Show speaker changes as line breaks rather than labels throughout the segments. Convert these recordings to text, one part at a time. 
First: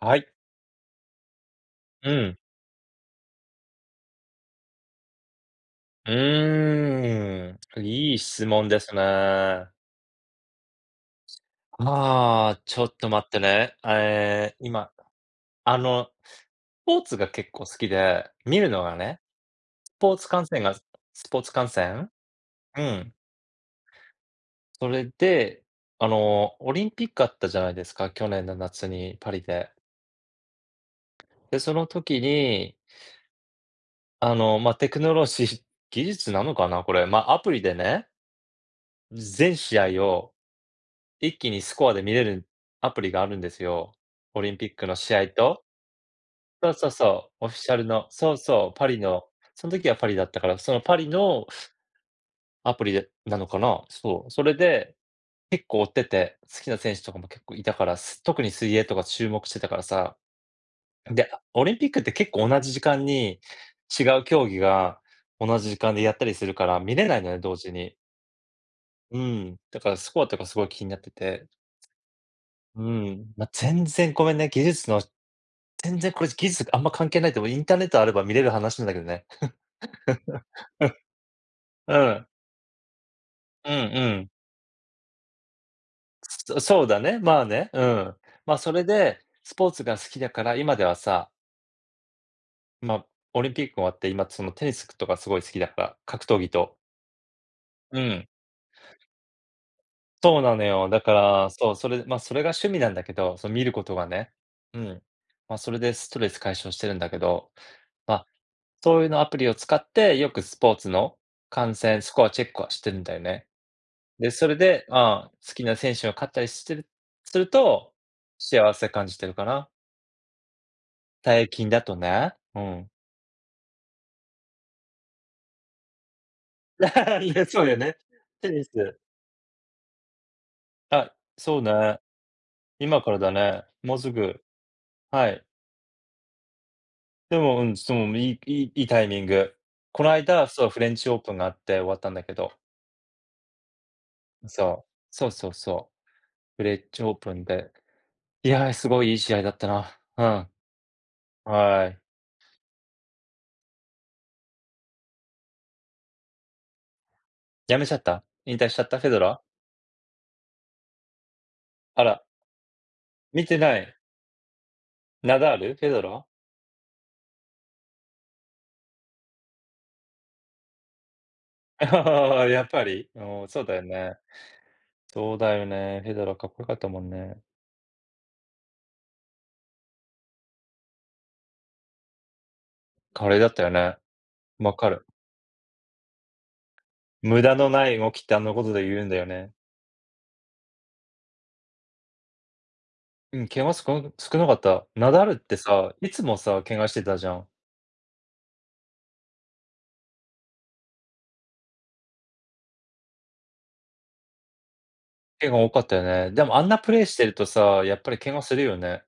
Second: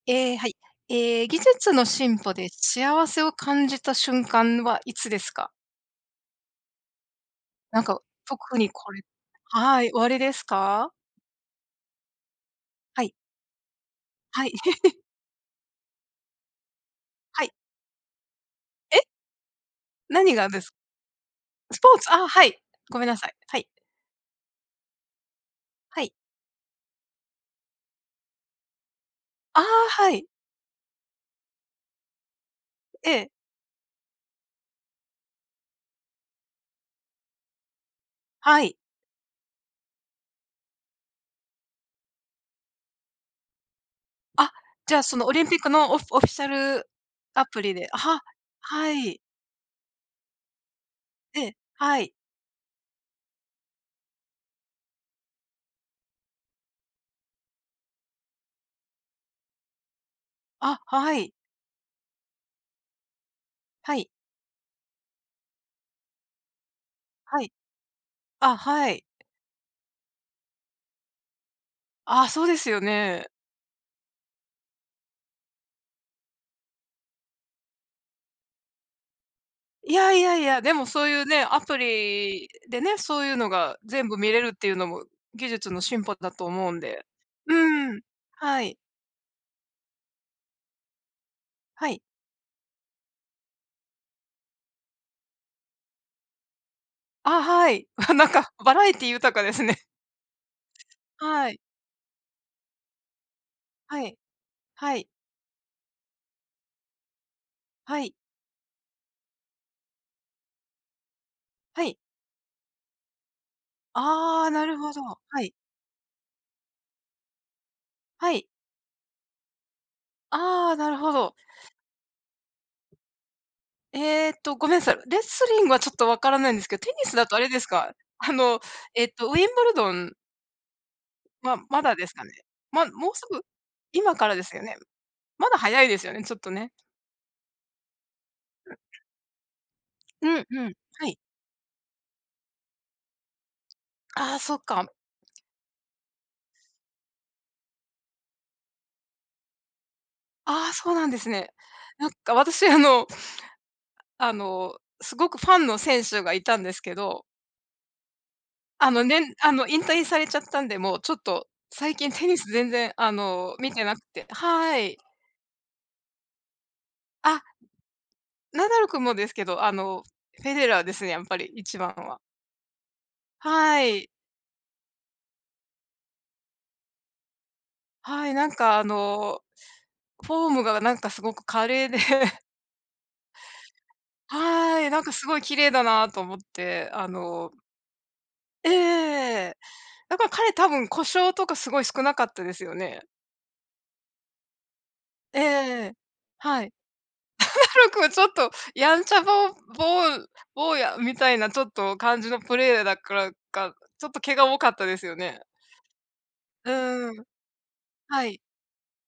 はい。
ええ、はい。ええ、技術の
う
進歩
ん。
で幸せを感じた瞬間はいつですか？
うー
な
ん、
んか、
いい質
特
問
に
です
これ
ね。
はい、おありですか？
ああ、ちょっ
は
と
い。
待ってね、あ、
は
え
い。
え、今、あの、スポーツが
は
結
い。
構好きで、見るのが
え？
ね、スポーツ
何
観
がで
戦が
す
スポーツ観
スポー
戦？
ツ？ああ、はい、
う
ごめん
ん。
なさい、はい。
それで、
は
あ
い。
の、オリンピックあったじゃないですか、去年の夏に、パリ
ああ、
で。
はい。
で、その時に
ええ。
あの、ま、テクノロジー技術なのかな？これ。ま、アプリでね。
はい。
全試合を一気にスコアで見れるアプリがあるんですよ。オ
あ、
リンピックの
じゃあ
試
その、
合
オリンピッ
と
クのオオフィシャ
そうそ
ル
うそう、
ア
オフィ
プ
シ
リ
ャル
で、
の。
は
そうそう、パ
は
リ
い。
の。そん時はパリだったから、そのパリの、
ええ、はい。
アプリでなのかな。そう、それで結構、追ってて、好きな選手とかも結構いたから、す特に水泳とか注目してたからさ。
あ、は
で、
い。
オリンピックって結構同じ時間に
は
違
い。
う競技が同じ時間でやったりするから見れないのね、
はい。
同時に。
あ、はい。
うん、だからスコアとかすごい気になってて、
ああ、そうですよ
うん、
ね。
ま、全然ごめんね、技術の全然これ技術があんま関係ないと思う、インターネットあれば見れる話なんだけどね。
いやいやいや、でもそうゆうね、ア プ
うん。
リでね、そうゆうの
うん
が
う
全部
ん。
見れるってゆうのも、技術の進歩だと
そ
思うん
そうだ
で。
ね、まあね、う
うん。
ん。ま、
は
そ
い。
れで、スポーツが好きだから、今ではさ
はい。
ま、オリンピック終わって、今つのテニスとかすごい好きだから、格闘技と。
あ、はい。
う
あ、な
ん。
んかバラエティ豊かですね。
そうなのよ。だか
は
ら、
い。
そう、それで、まあ、それが趣味なんだけど、その見ること
は
が
い、
ね。うん。
はい。
まあ、それでストレス解消してるんだけど、
は
ま
い。
あ、そういうのアプリを使って、よくスポーツの観
はい。
戦、スコアチェックはしてるんだよね。で、
あ
そ
あ、
れ
なる
で、
ほど。
ああ、
はい。
好きな選手が勝ったりしてるすると、
はい。
幸せ感じてるかな。
ああ、なるほど。
たいきんだとね、うん。
えっと、ごめんなさい。レスリングはちょっと分からないんですけど、テニス だとあ
れ、
れで
そう
す
だよ
か、
ね。
あ
テ
の、
ニス。
えっと、ウィンブルドン
あ、そう
は、まだ
ね。
ですかね。ま、
今
も
か
う
ら
す
だ
ぐ。
ね、もうす
今からで
ぐ。
すよね。
はい。
まだ早いですよね、ちょっとね。
でも、うん、す、もう、もいいいいいいタイミング。こない
う
だ、
ん
そ
う
う、
ん、
フレンチ
は
オ
い。
ープンがあって終わったんだけど。
ああ、
うん、
そっ
そう、
か。
そうそうそう。フレンチオープンで、いや、すごいいい試合だったな。う
ああ、そうなんですね。
ん。はい。
なんか私あのあの、すごくファンの選手がいたんですけど。
辞めちゃった。引退しちゃっ
あ
た、
の、
フェデ
ね、
ラー。
あの、引退されちゃったんで、もう、ちょっと、最
あ
近
ら。
テニス全然、あ
見
の、
て
見
な
て
い。
なくて。はい。
ナダール、フェデラ。
あ。ナダル君もですけど、あの、フェデラーですね、やっぱり、一番は。
やっぱり？おお、そうだ
は
よ
い。
ね。そうだよね、フェデラかっこよかったもんね。
はい、なんか、あの、フォームがなんかすごく華麗で
華麗だったよね、分
はい、
か
なん
る。
かすごい綺麗だなと思って、あ
無
の
駄のない動きって、あんなこ
え
と
えええ
で言うんだよね。
ええ。だから彼多分故障とかすごい少なかったですよね。
うん、怪我少なく少なかった。ナダルっ
えええ
て
えええ、
さ、いつもさ、
はい。
怪我してたじゃん。
ナダル君ちょっと、やんちゃぼぼう坊やみたいな、ちょっと、感じのプレーヤーだからか、ちょっと怪我多かったですよね。
怪我多かったよね。でもあん
う
なプレイ
ー
して
ん。
るとさ、やっぱり
は
怪
い。
我するよね。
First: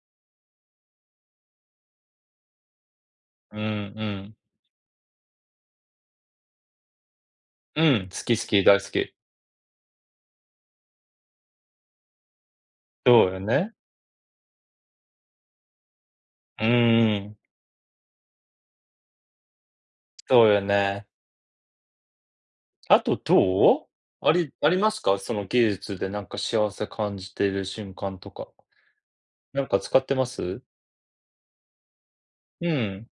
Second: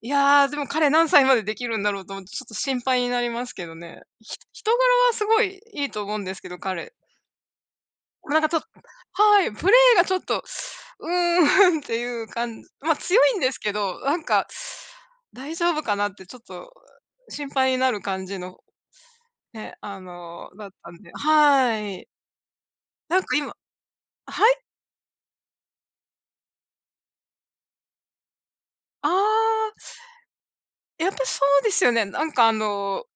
いや、でも彼何歳までできるんだろうと思って、ちょっと心配になります
うん、
けどね。
うん。
ひ人柄はすごい、いいと思うんですけど、彼。
うん、好き
なん
好
か、ちょ
き、大好き。
はい、プレーがちょっと、うーんっていうかんま、強
そう
い
や
んですけ
ね。
ど、なんか、「大丈夫かな」ってちょっ
う
と、
ーん。
心配になる感じの、ね、あ
そ
の、
うよ
だったん
ね。
で。はい。
あと、
なんか今
どう？あ
あ、は
り
い。
ありますか。その技術でなんか、幸せ感じてる瞬間とか。
あ
なん
あ。
か使ってます？
やっぱ、そうですよね。なんか、あ
うーん。
の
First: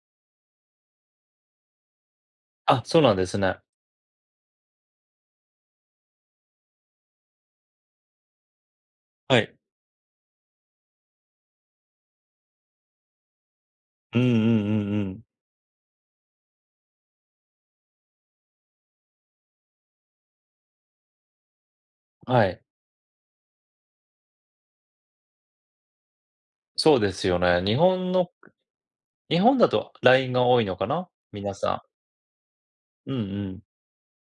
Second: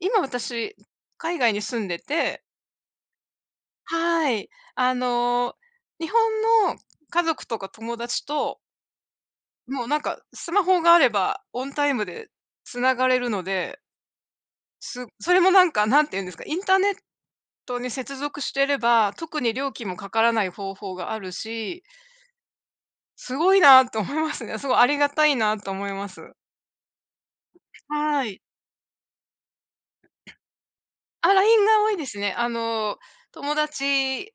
今私、海外に住んでて
あ、そうなんですね。
はい。あの、日本の家族とか友達と
はい。
もう、なんか、スマホがあればオンタイムで繋がれるので
うんうんうん
す
うん。
それもなんか、何て言うんですか、インターネットに接続してれば、特に料金もかからない方法があるし
あ、はい。
すごいなと思いますね、すごいありがたいなと思います。
そうですよね、日本
は
の
い。
日本だと LINE が多いのかな、
あ、
皆
LINE が
さん。
多いですね。あの、
うんう
友
ん。
達、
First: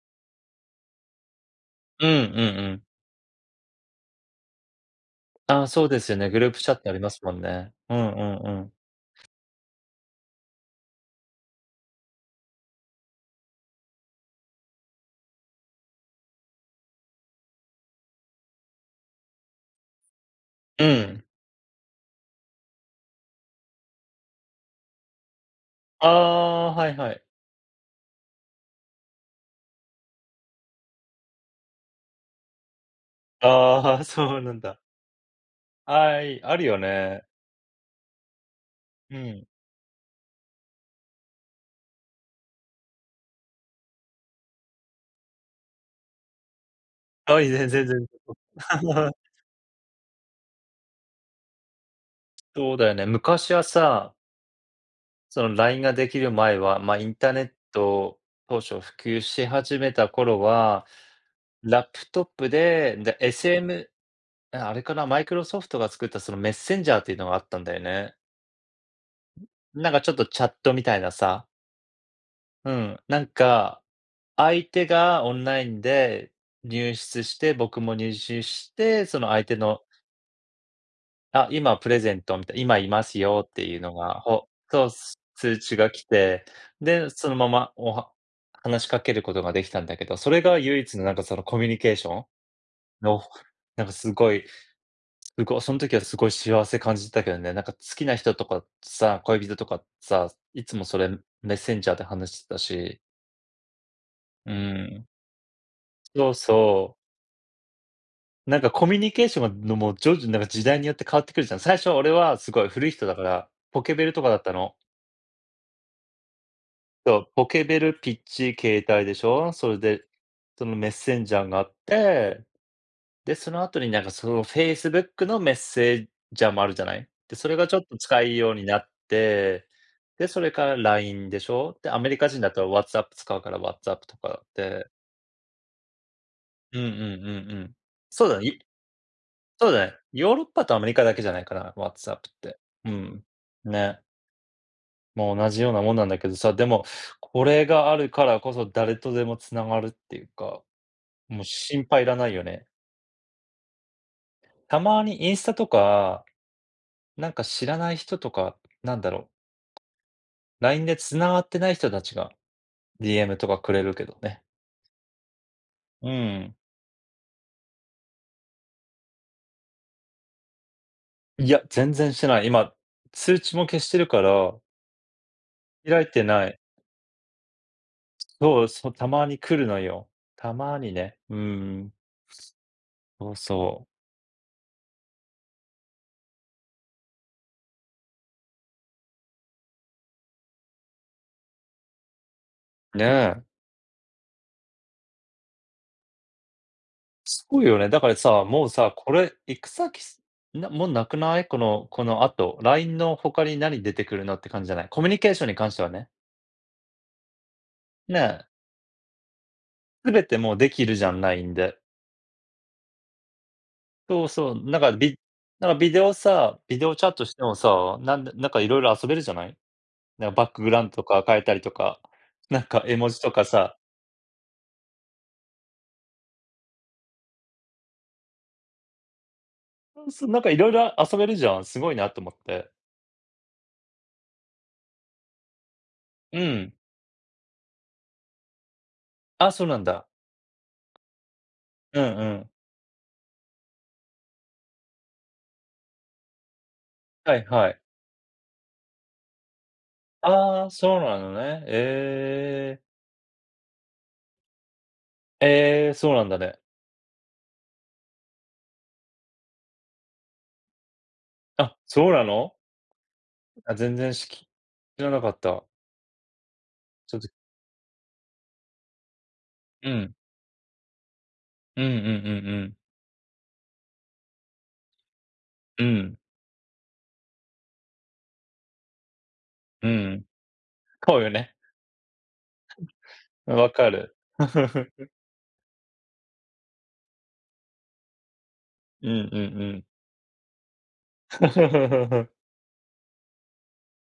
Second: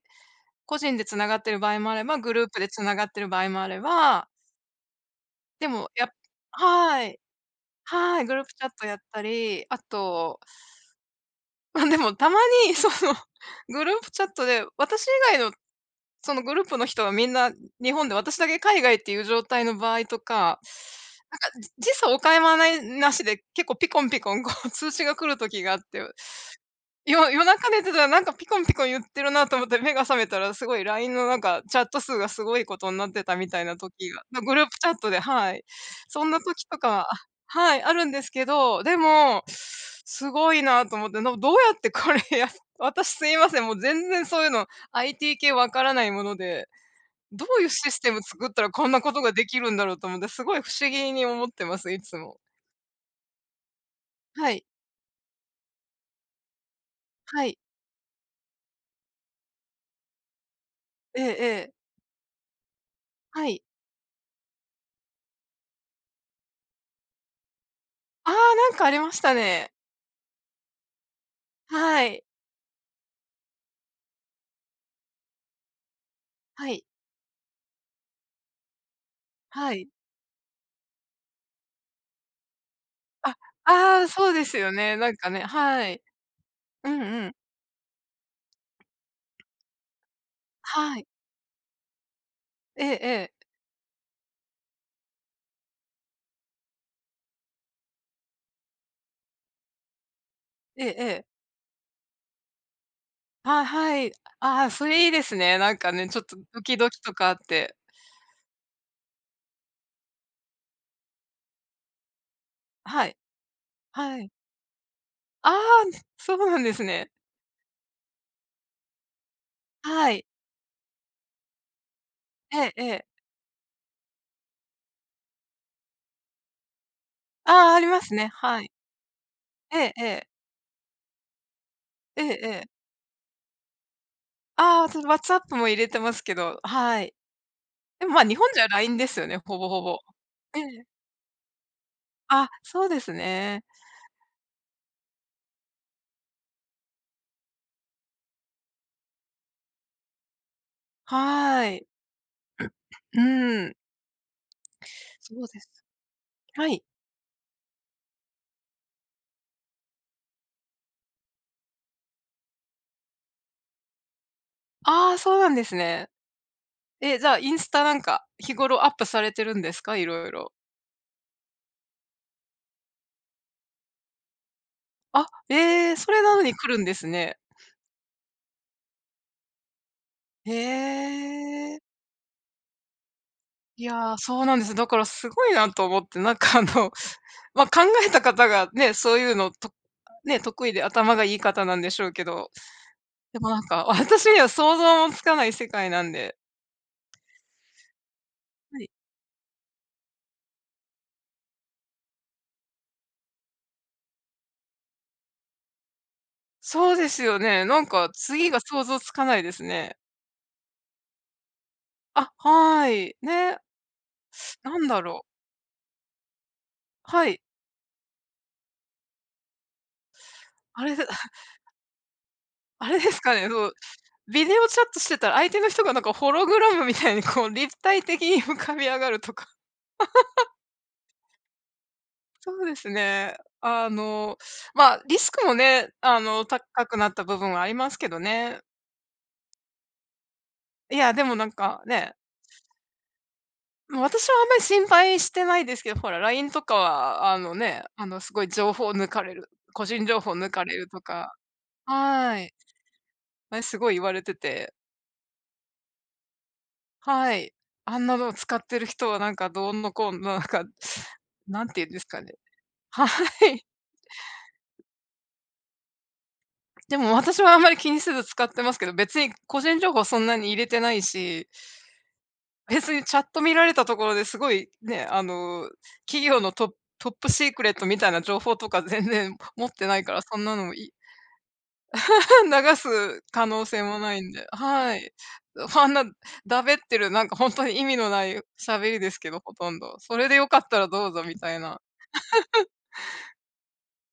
個人で繋がってる場合もあれ
うん、う
ば、グ
ん
ループで
うん。
繋がってる場合もあれば
ああ、
で
そう
も、
で
や
すよね。グループチャってあり
は
ま
い、
すもんね。うんう
はい、
ん
グルー
う
プチャッ
ん。
トやったり、あとま、でもたまに、そのグループチャットで、私以外のそのグループの人はみんな日本で、私だけ海外っていう状態の場合とか、
うん。
なんか、時差おかまない無しで結構ピコンピコン、こう、通知が来る時があって。
ああ、はいはい。
よ夜中寝てたら、なんかピコンピコン言ってるなと思って目が覚めたら、すごい LINE の、なんか、チャット数がすごいことになってた
あ
みたいな
あ、はい、
時が、
そう
ま、
な
グ
ん
ループ
だ。
チャットではい。
は
そんな
い、ある
時と
よ
かはあ、
ね。
はい、あるんですけど、で
う
も、
ん。
すごいなと思って。な、どうやってこれやる私すいません、もう全然そういうの、IT 系分からないもので。
は
ど
い、
ういう
全然全
シス
然
テ
と
ム作ったら、こんなこ とができるんだろうと思って、すごい不思議に思ってます、いつも。
そうだよね、昔はさ
はい。
その LINE が出来る前は、ま、インターネ
は
ッ
い。
ト当初普及し始めた頃は、
ええええ。
ラップトップで、んで、
はい。
SM あ、あれかな、マイクロソフトが作った、その、メッセンジャーっていうのがあったんだよね。
ああ。なんか、ありましたね。
なんかちょっとチャットみたいなさ。
はい。
うん、なんか、相手がオンラインで
はい。
入室して、僕も入室して、その相手
は
の
い。
あ、今プレゼントみた今居ます
あ、
よっていうの
ああ、
が、
そうで
ほ
すよ
と、
ね、なんかね。
通知が
はい。
来て、
うん
で、
う
そ
ん。
のまま、おは話しかけることが出来たんだけど、それが唯一
は
の、
い。
なんか、その、コミュニケーション
ええ
の、
ええ。
なんかすごい、うごそん時はすごい幸せ感じてたけどね。なんか、好きな人とかさ、恋人とかさ、いつ
え
も
え
そ
え
れ、
え。
メッセンジャーで話してたし。
あ、はい。
うー
ああ、それ
ん。
いいですね、なんかね、ちょっ
そう
とドキド
そう。
キとかあって。
なんか、コミュニケーションがのも、徐々ん、なんか、時代によって変わってくるじゃん。最初は俺は、すごい古い
は
人だ
い。
から、ポケベル
は
とか
い。
だったの。
ああん、そうなんですね。
そう、ポケベル、ピッチ、携帯でしょ。それで、
はい。
そのメッセンジャーがあって、
ええええ。
で、その後になんかその facebook のメッセージャーもあるじゃない？で、それが
ああ、
ちょ
あ
っ
り
と
ます
使
ね、
いよう
は
に
い。
なって、
ええええ。
で、それから LINE でしょ。で、アメリ
え
カ
え
人だ
え
った
え。
ら WhatsApp 使うから WhatsApp とかっ
ああ、
て。
その、WhatsApp も入れてますけど、
うんう
はい。
んうんうん。
でもまあ、
そう
日
だね
本
い
じゃ LINE ですよね、ほぼ
そう
ほ
だね、
ぼ。
ヨーロッ
え
パとア
え。
メリカだけじゃないかな、WhatsApp っ
あ、
て。
そう
う
です
ん。
ね。
ね。まあ、同じようなもんなんだけどさ、でも、これがあるからこそ誰とでも繋がるっていうか、もう
は
心
い。
配いらないよね。
うーん。
たまにインス
そう
タ
で
と
す
か、
はい。
なんか知らない人とか、なんだろう？LINE で繋がってない人たちが、DM とかくれるけどね。
ああ、そうなんですね。
うん。
え、じゃあ、インスタなんか、日頃アップされてるんですか、色々。
いや、全然してない。今、通知も消してるから。
あ、ええ、
開い
そ
て
れなの
な
に
い。
来るんですね。
そう、そ、たまに来るのよ、た
へ
まにね。うー
え。
ん。そうそ
い
う。
やあ、そうなんです。だからすごいなと思って、なんかあの、ま、考えた方がね、そういうの、とあ、得意で頭がいい方なんでしょうけど。
ね
で
え。
もなんか、私には想像もつかない世界なんで
すごいよね、だからさ、もう
はい。
さ、これ行く先、す、な、もうなくない？このこの後、LINE の他に何出てくるのって感じじゃない？コミュニケーションに関してはね。
そうですよね、なんか
ね。
次が想像つかないですね。
全てもうできるじゃん、LINE で。
あ、はい、ね。
そうそう、
な
なん
ん
か
だ
ビ
ろう。
なんかビデオさビデオチャット
は
し
い。
てもさ、なんでなんか色々遊べるじゃない？なん、バックグラウ
あ
ン
れ
ド
で、
と
あ
か変えたりとか、なんか
あ
絵
れ
文
で
字
す
と
か
か
ね、そう、
さ。
ビデオチャットしてたら、相手の人がなんかホログラムみたいに こう立体的に浮かび上がるとか。
そう、そ、なんか 色々遊べるじゃん、すごいなと思っ
そう
て。
ですね。あの、ま、リスクもね、あ
う
の、
ん。
高くなった部分ありますけどね。
あ、そうなんだ。
いや、でもなんか、
う
ね。
んうん。
うん、私はあんまり心配してないですけど、ほら LINE とかは、
は
あ
い
の
はい。
ね、あの、すごい情報抜かれる、個人情報抜
あ
か
あ、
れる
そう
と
な
か
のね、
はい。
ええ。
あれすごい言われてて。
ええ、そうなんだね。
はい、あんなのを使ってる人はなんかどうのこうのなんか、何
あ、
て言うんです
そう
か
な
ね、
の？
はい。
あ、全然しき知らなかった。
で
ち
も
ょっと
私はあんまり気にせず使ってますけど、別に個人
う
情報は
ん。
そんなに入れてないし。
うんうんうんうん。
別にチャット見られたところで、すごい、ね、あの、
うん。
企業のトトップシークレットみたいな情報とか全然持って
う
ないから、
ん。
そんなのもい
ほうよね。
流す可能
分
性
か
もな
る。
いんで。は い。ふぁんな、だべってるなんか、ほんとに意味のないしゃべり
う
です
ん
け
う
ど、ほ
んう
とん
ん。
ど。それで良かったらどうぞみたいな。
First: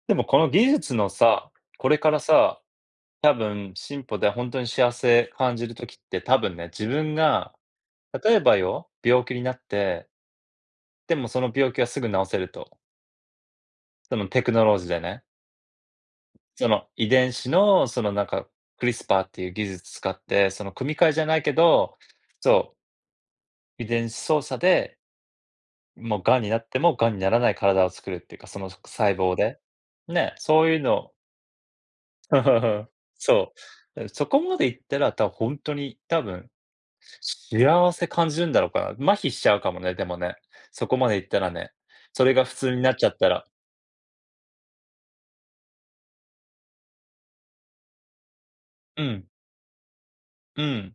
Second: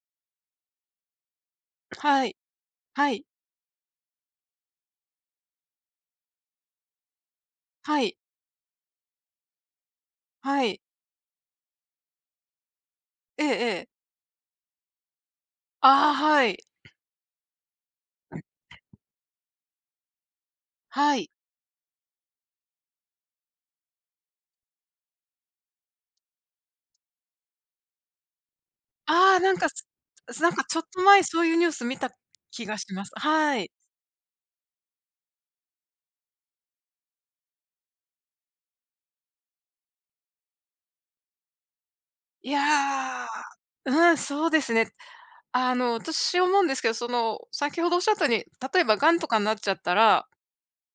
でもこの技術のさ、これから
はい、
さ、
はい。
多分進歩でほんとに幸せ感じる時って多分ね、自分が、
はい。
例えばよ、病気になって
はい。
でもその病気はすぐ治せると。
ええええ。
そのテクノロジーでね。
ああ、はい。
その、遺伝子の、その、なんか、クリスパーっていう技術使って、その組み替え
は
じゃ
い。
ないけど、そう。遺伝子操作で、もう癌になっても癌にならない体を作るってか、そのすく細胞
ああ、なん
で。
かす
ね、
すなんか
そうい
ちょ
う
っと
の
前、そういうニュース見た気が します。
そ
はい。
う。うん、そこまでいったら、たほんとに多分、幸せ感じるんだろうかな、麻痺しちゃうかもね、でもね。そこまでいったらね。それが
い
普通になっちゃっ
や。
たら。
うん、そうですね。あの、私思うんですけど、その、先ほど仰ったように、例えば
う
癌
ん。
とかんなっちゃったら
うん。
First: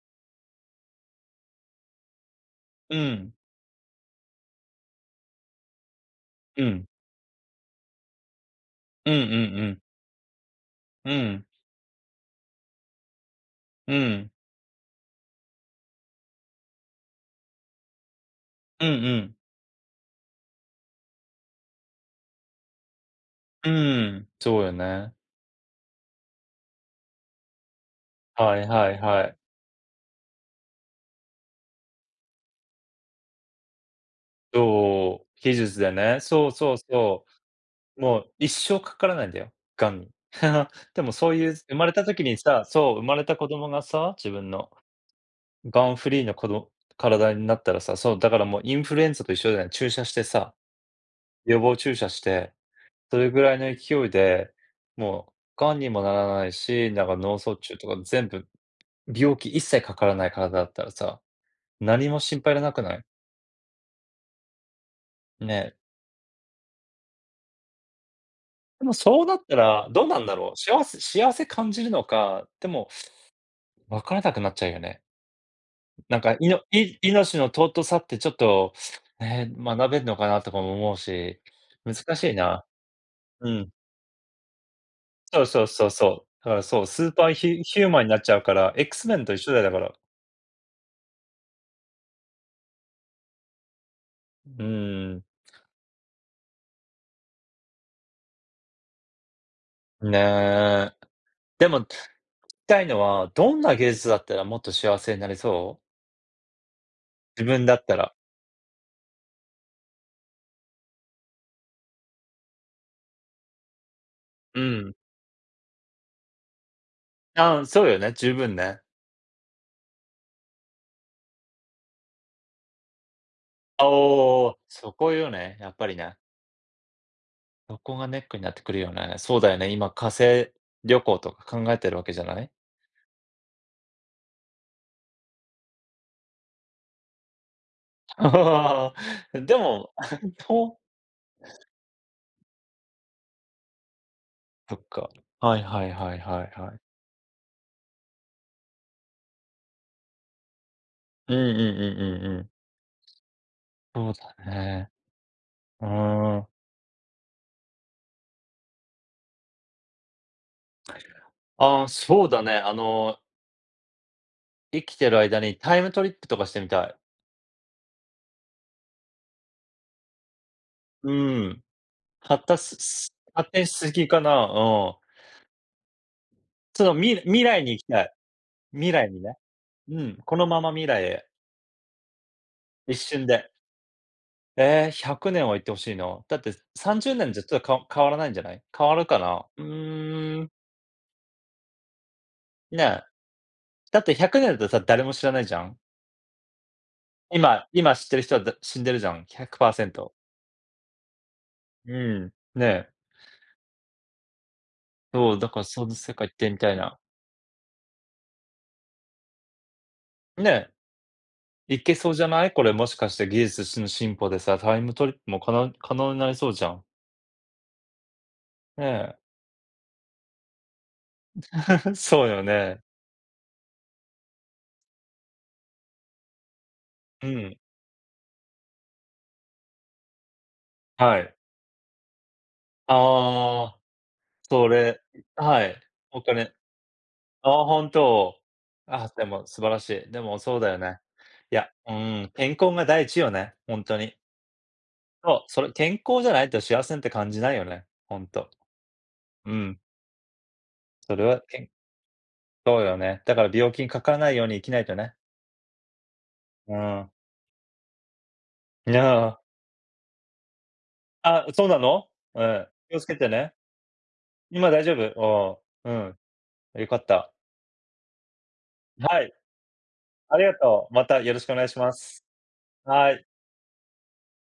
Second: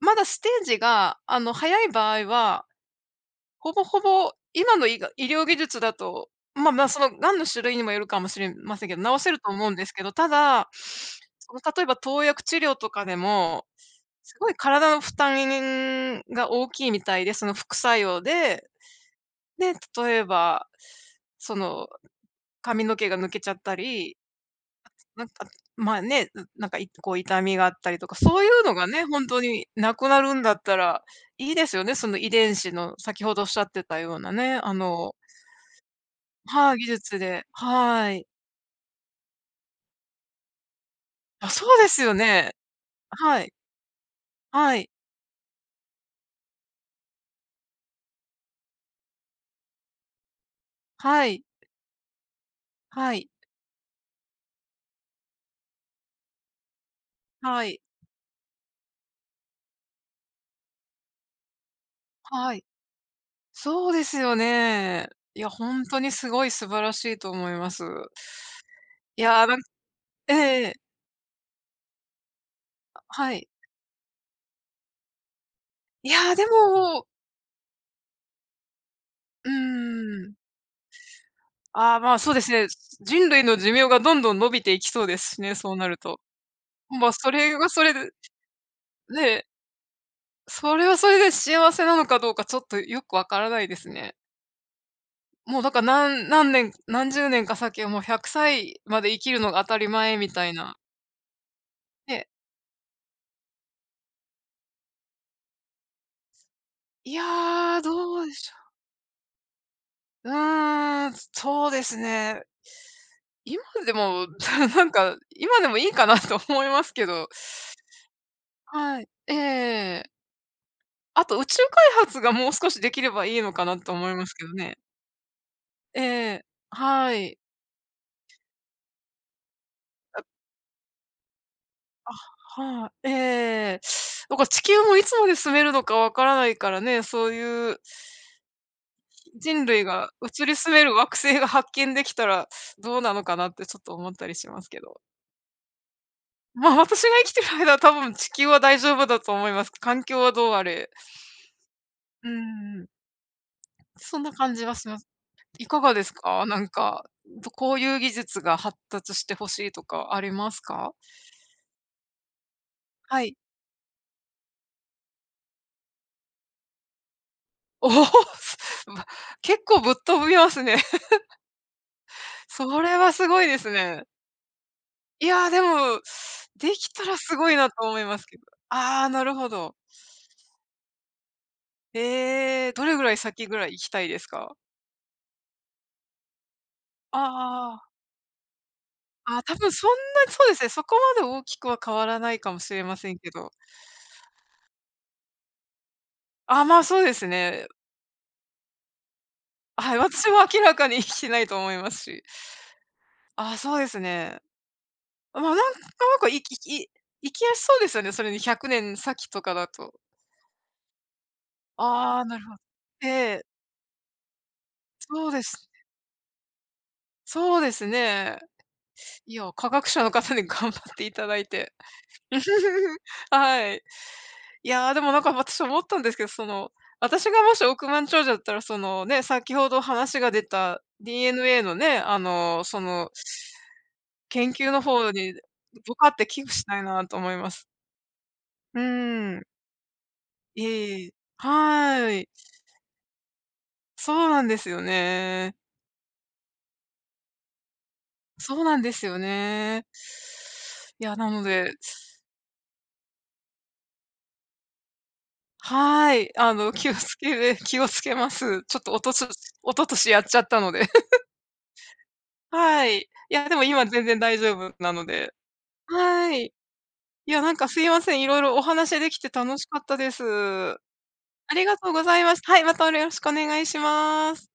まだステージが、あの、早い場合は、
うん。
ほぼほぼ、今のいが医療技術だと、
う
まあま
ん。
あ、その癌の種類にもよるかもしれませんけ
うん
ど、
う
治せると
んう
思うん
ん。
ですけど、ただ、
うん。
その、例えば投薬治療とかでも、
うん。
すごい体のふたににんが大きいみたいで、その副作用で。
うんうん。
で、例えば、その、髪の毛が抜けちゃっ
う
た
ー
り、
ん、そうよね。
なんか、まあね、うん、なんかいこう、痛みがあったりとか、そうい
は
う
い
のが
はい
ね、ほ
は
ん
い。
とに無くなるんだったら、いいですよね、その遺伝子の先ほど仰ってたようなね、あの
そう。技術でね、そうそ
はい、
う
技術
そ
で。
う。
は
も
い。
う一生かからないんだよ、癌に。でもそうい
あ、
う、
そ
生
う
ま
で
れ
す
た
よ
時に
ね。
さそう、生ま
あ、
れた
は
子
い。
供がさ、自分の。
はい。
癌フリーのこど体になったらさ、そう、だからもうインフルエンザと一緒だよ、注射してさ。
はい。
予防注射して。
は
そ
い。
れぐらいの勢いで、もう癌にもならないし、なんか、脳卒
は
中
い。
とか全部、病気一切かからない体だったらさ、何も心配
は
要ら
い。
なくない？
そうですよね。いや、ほ
ね。
んとにすごい素晴らしいと思います。
でもそ
い
うなっ
や、
た
なん
ら、どうなん
え
だ
え
ろう、
ええ。
幸せ幸せ感じるのか。でも、
あ、はい。
分からなくなっちゃうよね。
い
なん
や、
か、
で
いのい
も
命の尊さってちょっと、
う
ね、学べんのか
ーん。
なとかも思うし、難
あ、ま、
し
そう
い
です
な。
ね、人類
う
の
ん。
寿命がどんどん伸びていきそうです
そ
し
う
ね、
そう
そう
そ
な
う
ると。
そう。だからそう、ス
ま、
ーパ
そ
ー
れ
ヒ
は
ヒ
そ
ュー
れ
マン
で
になっちゃうから。エックスメンと一
ね。
緒だよ、だから。
それはそれで幸せなのかどうか、ちょっとよく分からないですね。
うーん。
もうだからなん何年、何十年か先はもう、100歳まで生きるのが当たり前みたいな。
ね。でも、
ええ。
たいのは、どんな技術だったらもっと幸せになれそう？
い
自分だ
や、
ったら。
どうでしょ。うーん、そうですね。今でも
う
なん
ん。
か、今でもいいかなと思いますけど。
あ、そうよね、十分ね。
はい、ええええええ。あと宇宙開発がもう少し出来ればいいのかな
あ、
と思いますけ
お
ど
お、
ね。
そこよね、やっぱり
え
ね。
え、はい。
そこがネックになってくるよね。そうだよね、今火
あ
星旅行とか考えてるわけ
あ、
じゃない？
はい。ええええええ。だから地球もいつまで住めるのか分からないからね、そういう
ああ、あ、で
人類
も。
が 移り住
と
める惑星が発見出来たら、どうなのかなってちょっと思ったりします
そ
け
っ
ど。
か。はいはいはいはいは
まあ、
い。
私が生きてる間は多分地球は大丈夫だと思います。環境はどうあれ。
うんうんうん
う
うんうん。
んうん。
そう
そんな
だ
感じがし
ね。
ますいか
う
がです
ー
か。
ん。
なんか、とこういう技術が発達して欲しいとかありますか？
ああ、そうだね、あの
はい。
生きてる間にタイムトリップとかしてみたい。
おお！すぶ結構ぶっ飛びますね。
う ん。発達
それは
す
すごい
発
で
展
す
しす
ね。
ぎかな、うん。
いや、でも、で
そ
き
の
た
み
らす
未
ごい
来
な
に
と
行き
思
た
い
い。
ますけど、
未
ああ、
来に
な
ね、
るほど。
うん、このまま未来へ。
へえ、ど
一
れぐらい
瞬
先
で。
ぐらい行きたいですか？
え、100年は行って欲しいな。だって30年じゃ、ちょっと
あ
か
あ。
変わらないんじゃない？変わるか
あ、
な？
多
う
分そんなに、
ー
そう
ん。
ですね、そこまで大きくは変わらないかもしれま
ね。
せんけど。
だって100年だとさ、誰も知らないじゃん。
あ、まあ、そうです
今
ね。
今知ってる人はだ死んでるじゃん、ひゃくパーセン
はい、
ト。
私も明らかに生きてないと思いま
う
すし。
ん、ね。
あ、そうですね。
そう、
まあ、
だ
なん
から
なん
その世界
か、
行っ
い、
てみ
き
たい
き、
な。
いきやすそうですよね、それに100年先とかだと。
ね。いけそう
あ
じ
あ、
ゃ
なる
な
ほ
い。
ど。
これもし
え
かして技
え。
術しの進歩でさ、タイムトリッ
そ
プ
う
も
で
可
す
能
ね。
可能になりそうじゃん。
そうですね。
ね。
いや、科学者の方に頑張っていただいて、
そうよね。
はい。いや、でもなんか私思ったんですけど、その、
う
私がも
ん。
し億万長者だったら、そのね、先ほど話が出た
はい。
DNA のね、あのその
ああ。
研
そ
究の
れ、
方に、
はい。
どかっ
お
て寄付
金。
したいなと思いま
あ
す。
あ、本当。
う
あ、で
ー
も
ん。
素晴らしい。でもそうだよね。
ええ、
いや、う
は
ー
い。
ん、健康が第一よね、ほんと
そ
に。
うなんですよ
そう、
ね。
それ健康じゃないと幸せって感じないよね、ほんと。
そうなんですよ
うん。
ね。い
そ
や、
れ
な
は、
の
けん
で
そうだよね。だから病気にかからないように生きないとね。
はい、あの、
う
気を付
ん。
けれ気を付けます。ちょっ
い
とおとしょじ
や。
一昨年やっちゃったので。
ああ、そうなの。うん、
は
気を
い。い
付けて
や、
ね。
でも今全然大丈
今
夫
大
な
丈
ので。
夫。ああ、うん。
はい。い
良かった。
や、なんかすいません、色々お話でき
は
て
い。
楽しかったです。
ありが
あ
とう。またよろしくお願
り
い
が
し
と
ま
うござい
す。
ます。はい、またよろ
は
し
い。
くお願いします。